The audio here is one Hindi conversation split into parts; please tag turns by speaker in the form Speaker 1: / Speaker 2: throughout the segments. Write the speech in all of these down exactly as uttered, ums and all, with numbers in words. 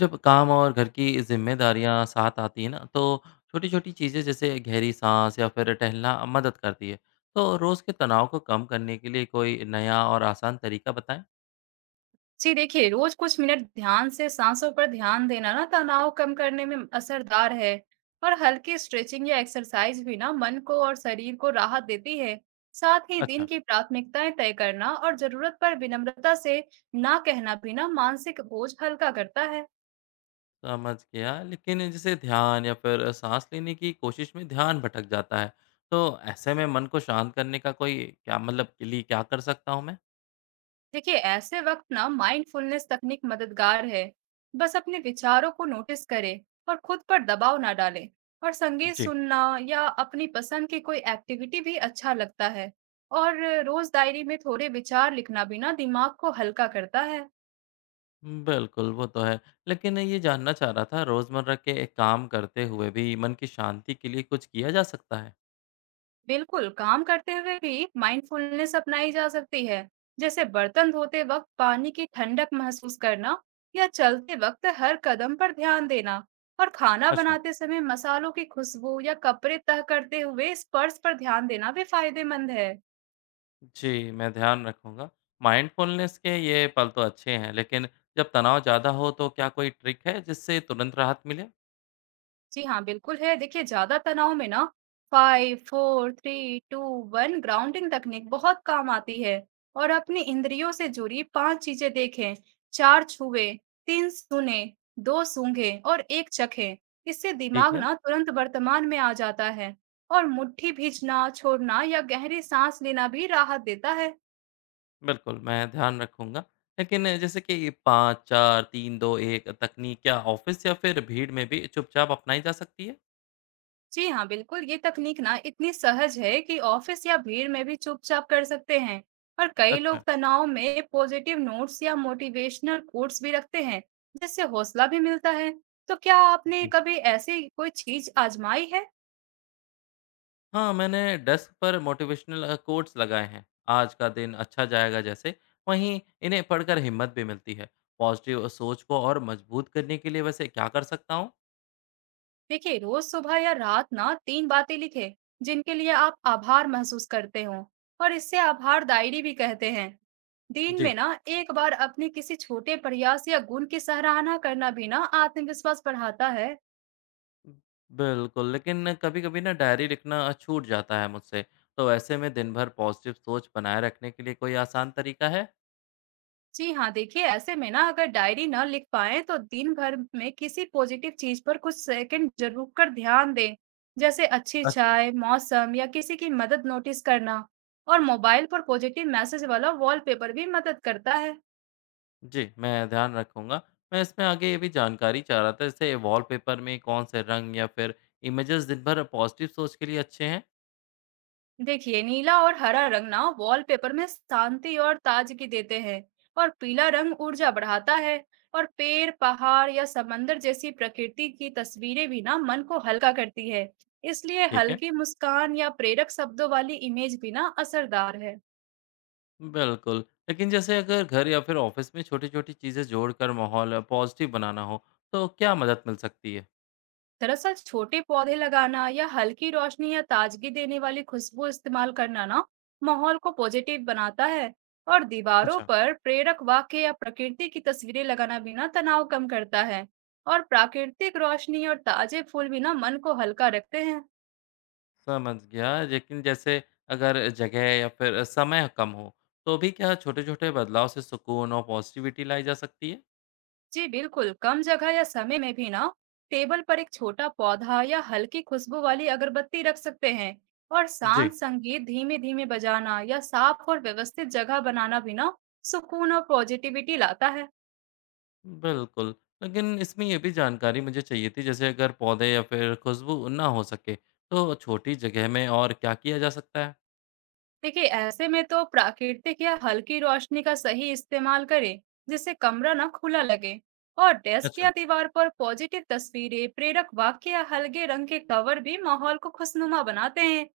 Speaker 1: जब काम और घर की ज़िम्मेदारियाँ साथ आती हैं ना, तो छोटी-छोटी चीज़ें जैसे गहरी साँस या फिर टहलना मदद करती है। तो रोज़ के तनाव को कम करने के लिए कोई नया और आसान तरीका बताएँ?
Speaker 2: जी देखिए, रोज़ कुछ मिनट ध्यान से सांसों पर ध्यान देना ना तनाव कम करने में असरदार है। और हल्की स्ट्रेचिंग या एक्सरसाइज भी ना मन को और शरीर को राहत देती है। साथ ही दिन
Speaker 1: अच्छा,
Speaker 2: की प्राथमिकताएं तय करना और जरूरत पर विनम्रता से ना कहना भी ना मानसिक बोझ हल्का करता है।
Speaker 1: समझ गया। लेकिन जैसे ध्यान या फिर साँस लेने की कोशिश में ध्यान भटक जाता है, तो ऐसे में मन को शांत करने का कोई क्या मतलब के लिए क्या कर सकता हूँ मैं?
Speaker 2: देखिए ऐसे वक्त ना माइंडफुलनेस तकनीक मददगार है। बस अपने विचारों को नोटिस करें और खुद पर दबाव ना डालें। और संगीत
Speaker 1: जी।
Speaker 2: सुनना या अपनी पसंद की कोई एक्टिविटी भी अच्छा लगता है। और रोज डायरी में थोड़े विचार लिखना भी ना दिमाग को हल्का करता है।
Speaker 1: बिल्कुल, वो तो है। लेकिन ये जानना चाह रहा था, रोज़मर्रा के काम करते हुए भी मन की शांति के लिए कुछ किया जा सकता है?
Speaker 2: बिल्कुल, काम करते हुए भी माइंडफुलनेस अपनाई जा सकती है। जैसे बर्तन धोते वक्त पानी की ठंडक महसूस करना या चलते वक्त हर कदम पर ध्यान देना और खाना
Speaker 1: अच्छा।
Speaker 2: बनाते समय मसालों की खुशबू या कपड़े तह करते हुए स्पर्श पर ध्यान देना भी फायदेमंद है।
Speaker 1: जी, मैं ध्यान रखूँगा। माइंडफुलनेस के ये पल तो अच्छे हैं, लेकिन जब तनाव ज़्यादा हो तो क्या कोई ट्रिक है जिससे तुरंत राहत मिले?
Speaker 2: जी हाँ, बिल्कुल है। देखिए, ज़्यादा तनाव में ना पाँच, चार, तीन, दो, एक ग्राउंडिंग तकनीक बहुत काम आती है। और अपनी इंद्रियों से जुड़ी पाँच चीज़ें देखें, चार छुए, तीन सुने, दो सूंघे और एक चखे। इससे
Speaker 1: ठीक
Speaker 2: दिमाग
Speaker 1: है,
Speaker 2: ना तुरंत वर्तमान में आ जाता है। और मुट्ठी भींचना, छोड़ना या गहरी सांस लेना भी राहत देता है।
Speaker 1: बिल्कुल मैं ध्यान रखूँगा। लेकिन जैसे कि पाँच, चार, तीन, दो, एक तकनीक क्या ऑफ़िस या फिर भीड़ में भी चुपचाप अपनाई जा सकती है?
Speaker 2: जी हाँ, बिल्कुल, ये तकनीक ना इतनी सहज है कि ऑफिस या भीड़ में भी चुपचाप कर सकते हैं। और कई
Speaker 1: अच्छा।
Speaker 2: लोग तनाव में पॉजिटिव नोट्स या मोटिवेशनल कोट्स भी रखते हैं, जिससे हौसला भी मिलता है। तो क्या आपने
Speaker 1: जी
Speaker 2: कभी ऐसी कोई चीज आजमाई है?
Speaker 1: हाँ, मैंने डेस्क पर मोटिवेशनल अ, कोट्स लगाए हैं। आज का दिन अच्छा जाएगा जैसे, वहीं इन्हें पढ़कर हिम्मत भी मिलती है। पॉज़िटिव सोच को और मजबूत करने के लिए वैसे क्या कर सकता हूँ?
Speaker 2: देखिए, रोज सुबह या रात ना तीन बातें लिखें, जिनके लिए आप आभार महसूस करते हो और इसे आभार डायरी भी कहते हैं। दिन
Speaker 1: जी।
Speaker 2: में ना एक बार अपने किसी छोटे प्रयास या गुण की सराहना करना भी ना आत्मविश्वास बढ़ाता है।
Speaker 1: बिल्कुल, लेकिन कभी-कभी ना डायरी लिखना छूट जाता है मुझसे, तो ऐसे में दिन भर पॉज़िटिव सोच बनाए रखने के लिए कोई आसान तरीका है?
Speaker 2: जी हाँ, देखिए ऐसे में ना अगर डायरी ना लिख पाएँ तो दिन भर में किसी पॉजिटिव चीज़ पर कुछ सेकंड ज़रूर कर ध्यान दें। जैसे अच्छी
Speaker 1: अच्छा।
Speaker 2: चाय, मौसम या किसी की मदद नोटिस करना। और मोबाइल पर पॉजिटिव मैसेज वाला वॉलपेपर भी मदद करता है।
Speaker 1: जी, मैं ध्यान रखूँगा। मैं इसमें आगे ये भी जानकारी चाह रहा था, जैसे वॉलपेपर में कौन से रंग या फिर इमेजेस दिन भर पॉज़िटिव सोच के लिए अच्छे हैं?
Speaker 2: देखिए नीला और हरा रंग ना वॉलपेपर में शांति और ताजगी देते हैं। और पीला रंग ऊर्जा बढ़ाता है। और पेड़ पहाड़ या समंदर जैसी प्रकृति की तस्वीरें भी ना मन को हल्का करती है। इसलिए
Speaker 1: ठीक है।
Speaker 2: हल्की मुस्कान या प्रेरक शब्दों वाली इमेज भी ना असरदार है।
Speaker 1: बिल्कुल, लेकिन जैसे अगर घर या फिर ऑफ़िस में छोटी-छोटी चीज़ें जोड़कर माहौल पॉज़िटिव बनाना हो, तो क्या मदद मिल सकती है?
Speaker 2: दरअसल छोटे पौधे लगाना या हल्की रोशनी या ताजगी देने वाली खुशबू इस्तेमाल करना ना माहौल को पॉजिटिव बनाता है। और दीवारों पर प्रेरक वाक्य या प्रकृति की तस्वीरें लगाना भी ना तनाव कम करता है। और प्राकृतिक रोशनी और ताजे फूल भी ना मन को हल्का रखते हैं।
Speaker 1: समझ गया। लेकिन जैसे अगर जगह या फिर समय कम हो, तो भी क्या छोटे-छोटे बदलाव से सुकून और पॉज़िटिविटी लाई जा सकती है?
Speaker 2: जी बिल्कुल, कम जगह या समय में भी ना टेबल पर एक छोटा पौधा या हल्की खुशबू वाली अगरबत्ती रख सकते हैं। और
Speaker 1: जी।
Speaker 2: शांत संगीत धीमे धीमे बजाना या साफ और व्यवस्थित जगह बनाना भी ना सुकून और पॉजिटिविटी लाता है।
Speaker 1: बिल्कुल। लेकिन इसमें ये भी जानकारी मुझे चाहिए थी, जैसे अगर पौधे या फिर खुशबू ना हो सके, तो छोटी जगह में और क्या किया जा सकता है?
Speaker 2: देखिए ऐसे में तो प्राकृतिक या हल्की रोशनी का सही इस्तेमाल करें, जिससे कमरा ना खुला लगे। और डेस्क
Speaker 1: अच्छा।
Speaker 2: या दीवार पर पॉजिटिव तस्वीरें, प्रेरक वाक्य या हल्के रंग के कवर भी माहौल को खुशनुमा बनाते हैं।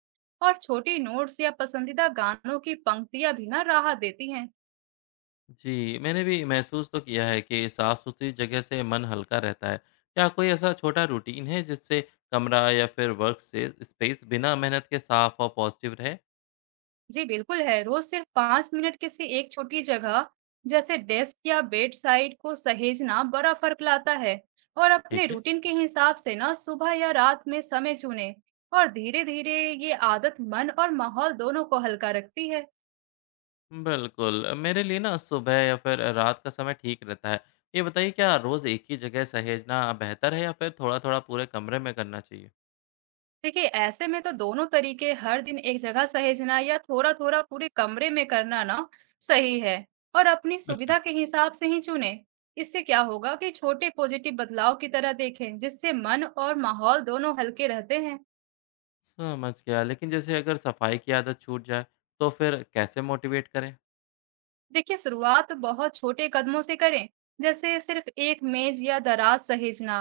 Speaker 2: और छोटी नोट्स या पसंदीदा गानों की पंक्तियां भी ना राहत देती हैं।
Speaker 1: जी, मैंने भी महसूस तो किया है कि साफ-सुथरी जगह से मन हल्का रहता है। क्या कोई ऐसा छोटा रूटीन है जिससे कमरा या फिर वर्क से स्पेस बिना मेहनत के साफ और पॉज़िटिव रहे?
Speaker 2: जी, बिल्कुल है। रोज़ सिर्फ पाँच मिनट किसी एक छोटी जगह, जैसे डेस्क या बेड साइड को सहेजना बड़ा फ़र्क लाता है। और
Speaker 1: ठीक
Speaker 2: अपने
Speaker 1: है।
Speaker 2: रूटीन के हिसाब से ना सुबह या रात में समय चुनें और धीरे-धीरे ये आदत मन और माहौल दोनों को हल्का रखती है।
Speaker 1: बिल्कुल। अ, मेरे लिए ना सुबह या फिर रात का समय ठीक रहता है। ये बताइए, क्या रोज़ एक ही जगह सहेजना बेहतर है या फिर थोड़ा थोड़ा पूरे कमरे में करना चाहिए?
Speaker 2: देखिए, ऐसे में तो दोनों तरीके हर दिन एक जगह सहेजना या थोड़ा-थोड़ा पूरे कमरे में करना ना सही है। और अपनी
Speaker 1: अच्छा।
Speaker 2: सुविधा के हिसाब से ही चुने। इससे क्या होगा कि छोटे पॉजिटिव बदलाव की तरह देखें, जिससे मन और माहौल दोनों हल्के रहते हैं।
Speaker 1: समझ गया, लेकिन जैसे अगर सफाई की आदत छूट जाए तो फिर कैसे मोटिवेट करें?
Speaker 2: देखिए शुरुआत बहुत छोटे कदमों से करें, जैसे सिर्फ एक मेज या दराज सहेजना।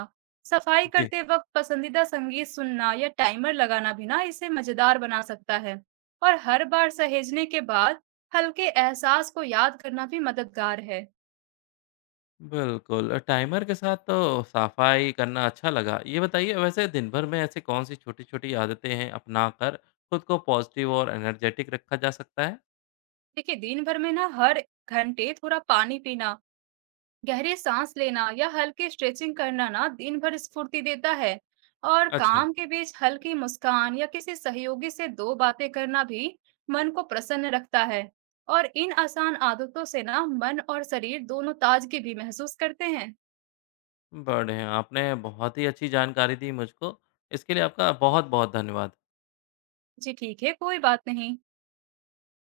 Speaker 2: सफाई
Speaker 1: जी।
Speaker 2: करते वक्त पसंदीदा संगीत सुनना या टाइमर लगाना भी ना इसे मजेदार बना सकता है। और हर बार सहेजने के बाद हल्के एहसास को याद करना भी मददगार है।
Speaker 1: बिल्कुल। अ, टाइमर के साथ तो सफाई करना अच्छा लगा। ये बताइए, वैसे दिन भर में ऐसे कौन सी छोटी छोटी आदतें हैं अपना कर खुद को पॉजिटिव और एनर्जेटिक रखा जा सकता है?
Speaker 2: देखिए दिन भर में ना हर घंटे थोड़ा पानी पीना, गहरी सांस लेना या हल्की स्ट्रेचिंग करना ना दिन भर स्फूर्ति देता है। और
Speaker 1: अच्छा।
Speaker 2: काम के बीच हल्की मुस्कान या किसी सहयोगी से दो बातें करना भी मन को प्रसन्न रखता है। और इन आसान आदतों से ना मन और शरीर दोनों ताजगी भी महसूस करते हैं।
Speaker 1: बढ़िया, आपने बहुत ही अच्छी जानकारी दी मुझको। इसके लिए आपका बहुत-बहुत धन्यवाद।
Speaker 2: जी ठीक है, कोई बात नहीं।